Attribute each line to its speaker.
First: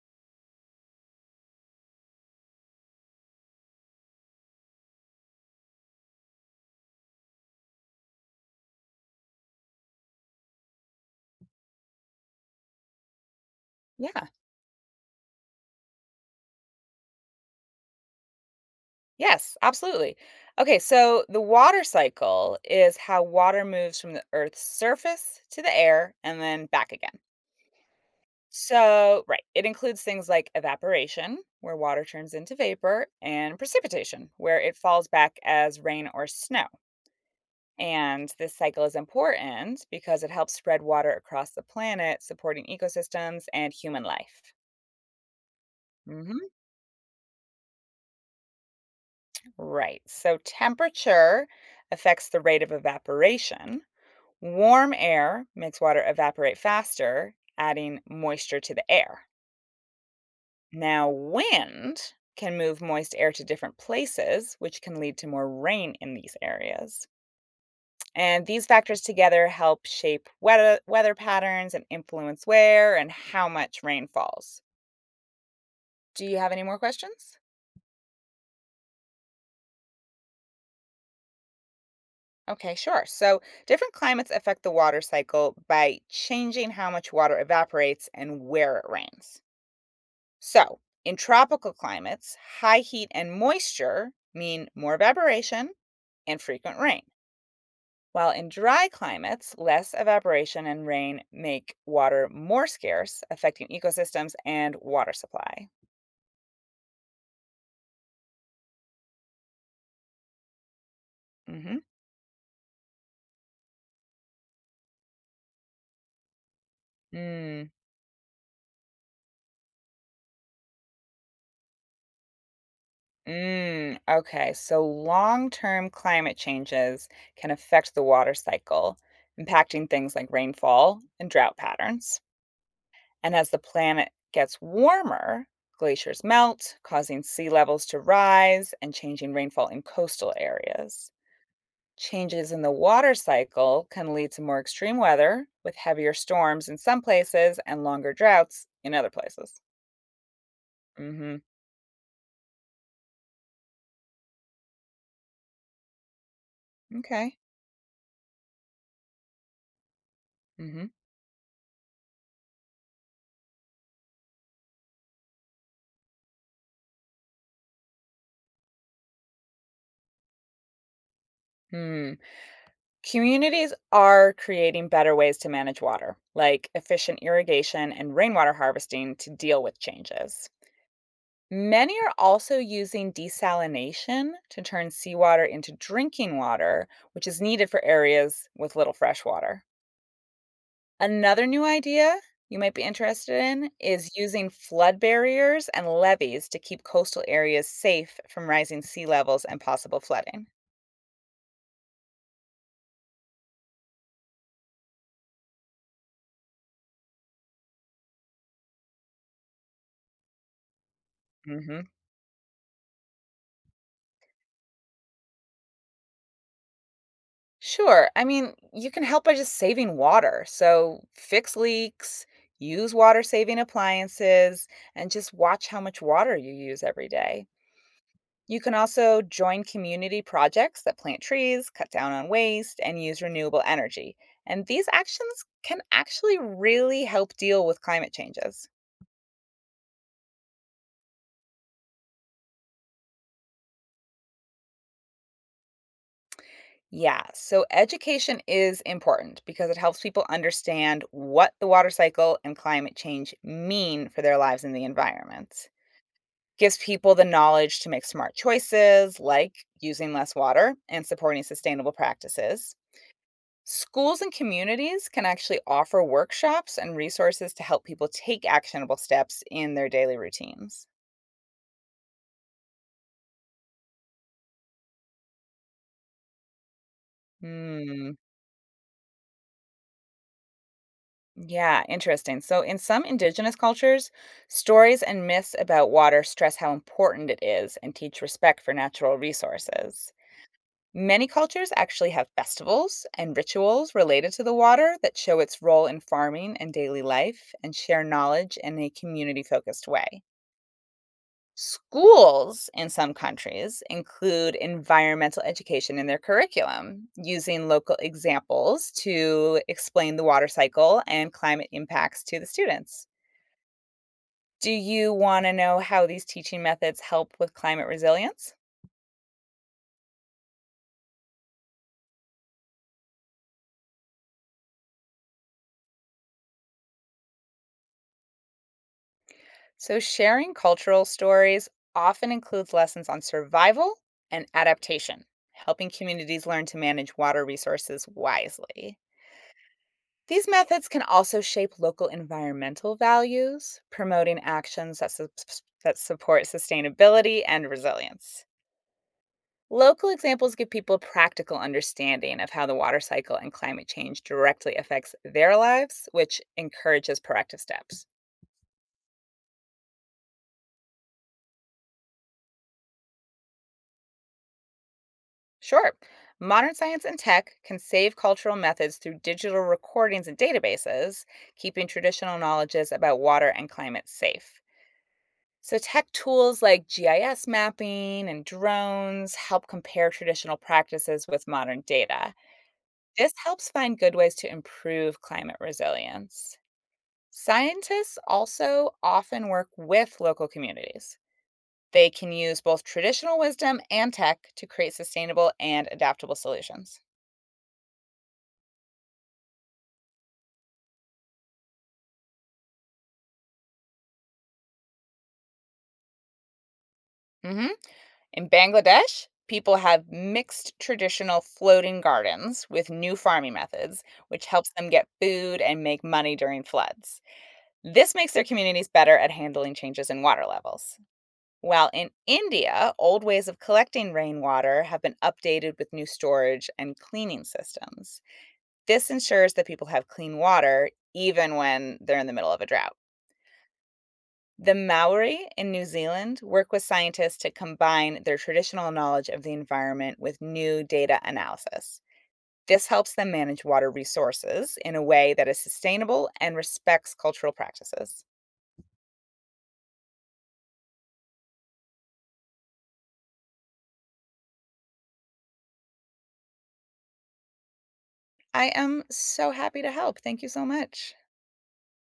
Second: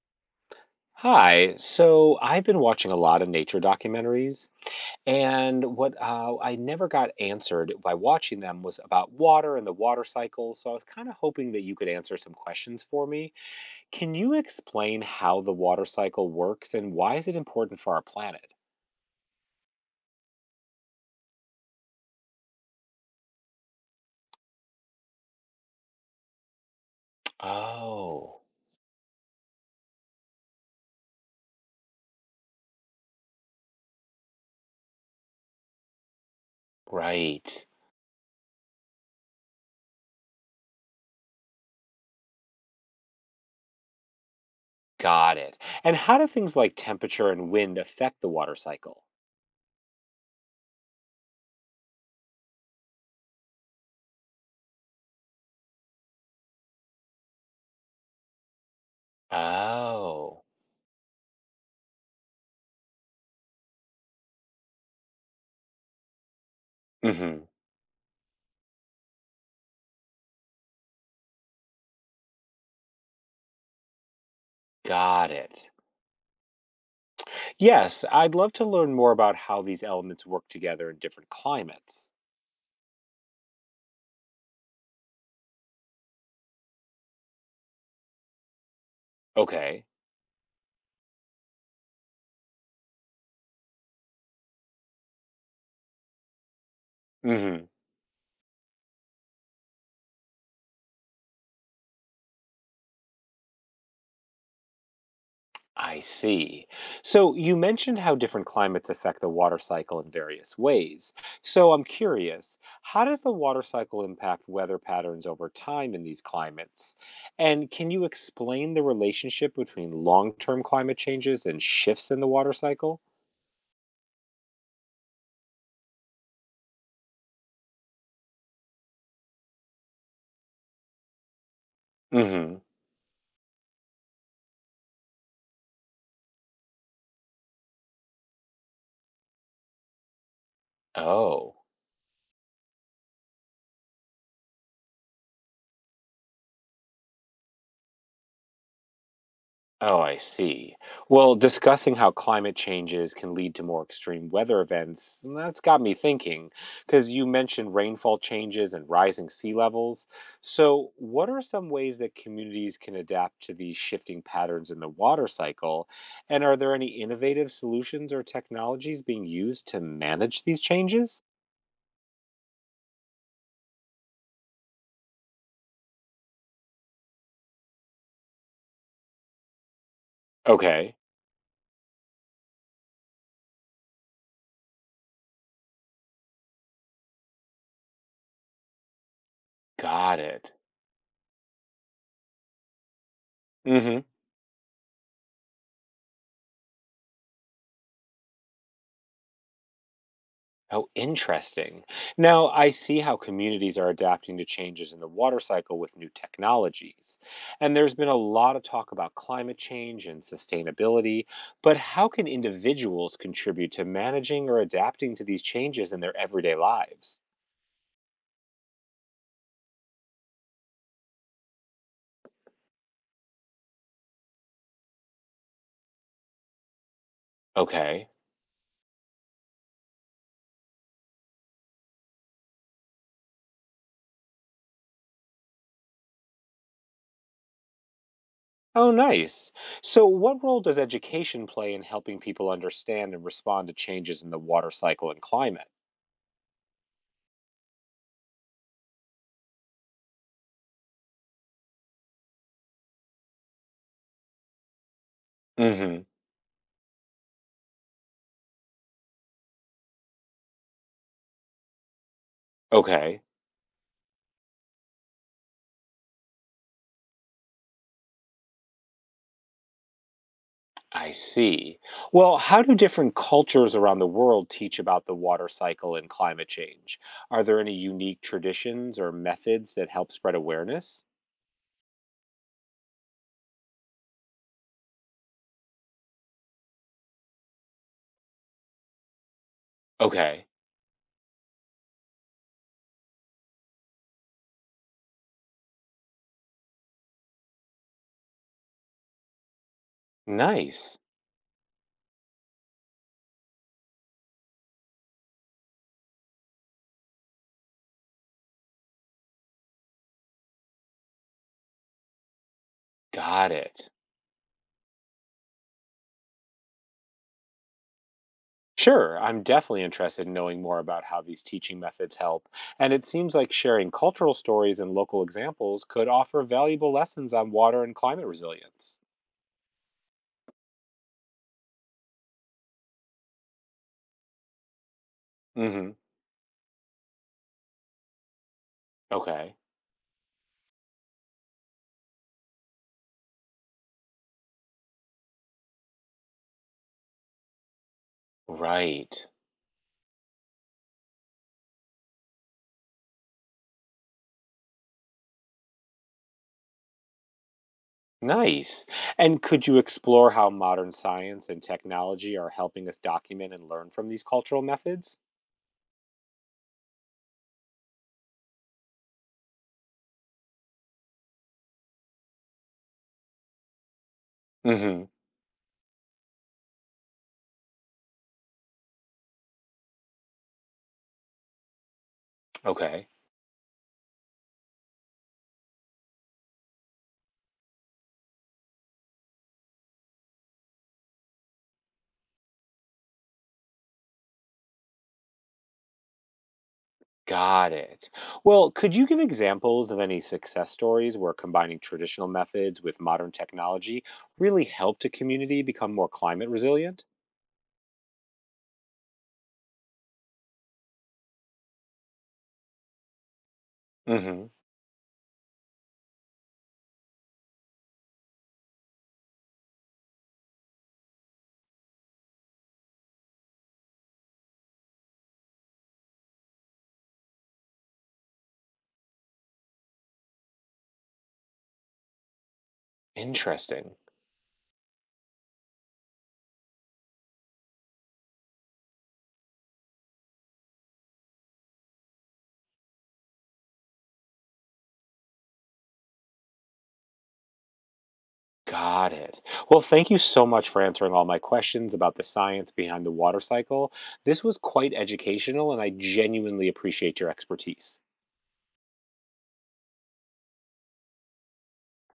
Speaker 1: Hi. So I've been watching a lot of nature documentaries, and what I never got answered by watching them was about water and the water cycle. So I was kind of hoping that you could answer some questions for me. Can
Speaker 2: Yeah.
Speaker 1: you explain how the water cycle works and why is it important for our planet?
Speaker 2: Yes, absolutely. Okay, so the water cycle is how water moves from the Earth's surface to the air and then back again.
Speaker 1: Oh,
Speaker 2: So, right, it includes things like evaporation, where water turns into vapor, and precipitation, where it falls back as rain or snow.
Speaker 1: right.
Speaker 2: And this cycle is important because it helps spread water across the planet, supporting ecosystems and human life.
Speaker 1: Got it. And how do
Speaker 2: hmm
Speaker 1: things like temperature and wind affect the water cycle?
Speaker 2: Right. So, temperature affects the rate of evaporation. Warm air makes water evaporate faster, adding moisture to the air.
Speaker 1: Oh.
Speaker 2: Now, wind can move moist air to different places, which can lead to more rain in these areas.
Speaker 1: hmm
Speaker 2: And these factors together help shape weather patterns and influence where and how much rain falls.
Speaker 1: Got it.
Speaker 2: Do you have any more questions?
Speaker 1: Yes, I'd love to learn more about how these elements work together in different climates.
Speaker 2: Okay, sure. So, different climates affect the water cycle by changing how much water evaporates and where it rains.
Speaker 1: Okay.
Speaker 2: So, in tropical climates, high heat and moisture mean more evaporation and frequent rain,
Speaker 1: Mhm.
Speaker 2: while in dry climates, less evaporation and rain make water more scarce, affecting ecosystems and water supply.
Speaker 1: I see. So you mentioned how different climates affect the water cycle in various ways. So
Speaker 2: hmm
Speaker 1: I'm curious, how does the water cycle impact weather patterns over time in these climates?
Speaker 2: Mm,
Speaker 1: And can you explain the relationship between long-term climate changes and shifts in the water cycle?
Speaker 2: okay, so long term climate changes can affect the water cycle, impacting things like rainfall and drought patterns.
Speaker 1: Mhm.
Speaker 2: And as the planet gets warmer, glaciers melt, causing sea levels to rise and changing rainfall in coastal areas.
Speaker 1: Oh.
Speaker 2: Changes in the water cycle can lead to more extreme weather, with heavier storms in some places and longer droughts in other places.
Speaker 1: Oh, I see. Well,
Speaker 2: Hmm.
Speaker 1: discussing how climate changes can lead to more extreme weather events, that's got me thinking, because you
Speaker 2: Okay.
Speaker 1: mentioned rainfall changes and rising sea levels.
Speaker 2: hmm
Speaker 1: So, what are some ways that communities can adapt to these shifting patterns in the water cycle? And are there any innovative solutions or technologies being used to manage these changes?
Speaker 2: Hmm. Communities are creating better ways to manage water, like efficient irrigation and rainwater harvesting to deal with changes.
Speaker 1: Okay,
Speaker 2: Many are also using desalination to turn seawater into drinking water, which is needed for areas with little fresh water.
Speaker 1: got it.
Speaker 2: Another new idea you might be interested in
Speaker 1: Mm-hmm.
Speaker 2: is using flood barriers and levees to keep coastal areas safe from rising sea levels and possible flooding.
Speaker 1: Oh, interesting. Now, I see how communities are adapting to changes in the water cycle with new technologies. And there's been a lot of talk about climate change and sustainability, but
Speaker 2: hmm
Speaker 1: how can individuals contribute to managing or adapting to these changes in their everyday lives?
Speaker 2: Sure. I mean, you can help by just saving water. So fix leaks, use water saving appliances, and just watch how much water you use every day.
Speaker 1: Okay.
Speaker 2: You can also join community projects that plant trees, cut down on waste, and use renewable energy. And these actions can actually really help deal with climate changes.
Speaker 1: Oh, nice. So, what role does education play in helping people understand and respond to changes in the water cycle and climate?
Speaker 2: Yeah, so education is important because it helps people understand what the water cycle and climate change mean for their lives and the environment.
Speaker 1: Mm hmm.
Speaker 2: Gives people the knowledge to make smart choices like using less water and supporting sustainable practices.
Speaker 1: Okay.
Speaker 2: Schools and communities can actually offer workshops and resources to help people take actionable steps in their daily routines.
Speaker 1: I see. Well, how do different cultures around the world teach about the water cycle and climate change? Are there any
Speaker 2: Hmm.
Speaker 1: unique traditions or methods that help spread awareness?
Speaker 2: Yeah, interesting. So, in some indigenous cultures, stories and myths about water stress how important it is and teach respect for natural resources.
Speaker 1: Okay,
Speaker 2: Many cultures actually have festivals and rituals related to the water that show its role in farming and daily life and share knowledge in a community focused way.
Speaker 1: nice.
Speaker 2: Schools in some countries include environmental education in their curriculum, using local examples to explain the water cycle and climate impacts to the students.
Speaker 1: Got it.
Speaker 2: Do you want to know how these teaching methods help with climate resilience?
Speaker 1: Sure, I'm definitely interested in knowing more about how these teaching methods help, and it seems like sharing cultural stories and local examples could offer valuable lessons on water and climate resilience.
Speaker 2: So, sharing cultural stories often includes lessons on survival and adaptation, helping
Speaker 1: Mhm.
Speaker 2: communities learn to manage water resources wisely.
Speaker 1: Okay.
Speaker 2: These methods can also shape local environmental values, promoting actions that, that support sustainability and resilience.
Speaker 1: Right.
Speaker 2: Local examples give people practical understanding of how the water cycle and climate change directly affects their lives, which encourages proactive steps.
Speaker 1: Nice. And could you explore how modern science and technology are helping us document and learn from these cultural methods?
Speaker 2: Sure, modern science and tech can save cultural methods through digital recordings and databases, keeping traditional knowledges about water and climate safe.
Speaker 1: hmm
Speaker 2: So, tech tools like GIS mapping and drones help compare traditional practices with modern data.
Speaker 1: Okay.
Speaker 2: This helps find good ways to improve climate resilience. Scientists also often work with local communities. They can use both traditional wisdom and tech to create sustainable and adaptable solutions.
Speaker 1: Got it. Well, could you give examples of any success stories where combining traditional methods with modern technology really helped a community become more climate resilient?
Speaker 2: Mhm. In Bangladesh, people have mixed traditional floating gardens with new farming methods, which
Speaker 1: hmm
Speaker 2: helps them get food and make money during floods. This makes their communities better at handling changes in water levels. While in India, old ways of collecting rainwater have been updated with new storage and cleaning systems. This ensures that people have clean water even when they're in the middle of a drought.
Speaker 1: Interesting.
Speaker 2: The Maori in New Zealand work with scientists to combine their traditional knowledge of the environment with new data analysis. This helps them manage water resources in a way that is sustainable and respects cultural practices.
Speaker 1: Got it. Well, thank you so much for answering all my questions about the science behind the water cycle. This was quite educational, and I genuinely appreciate your expertise.
Speaker 2: I am so happy to help. Thank you so much.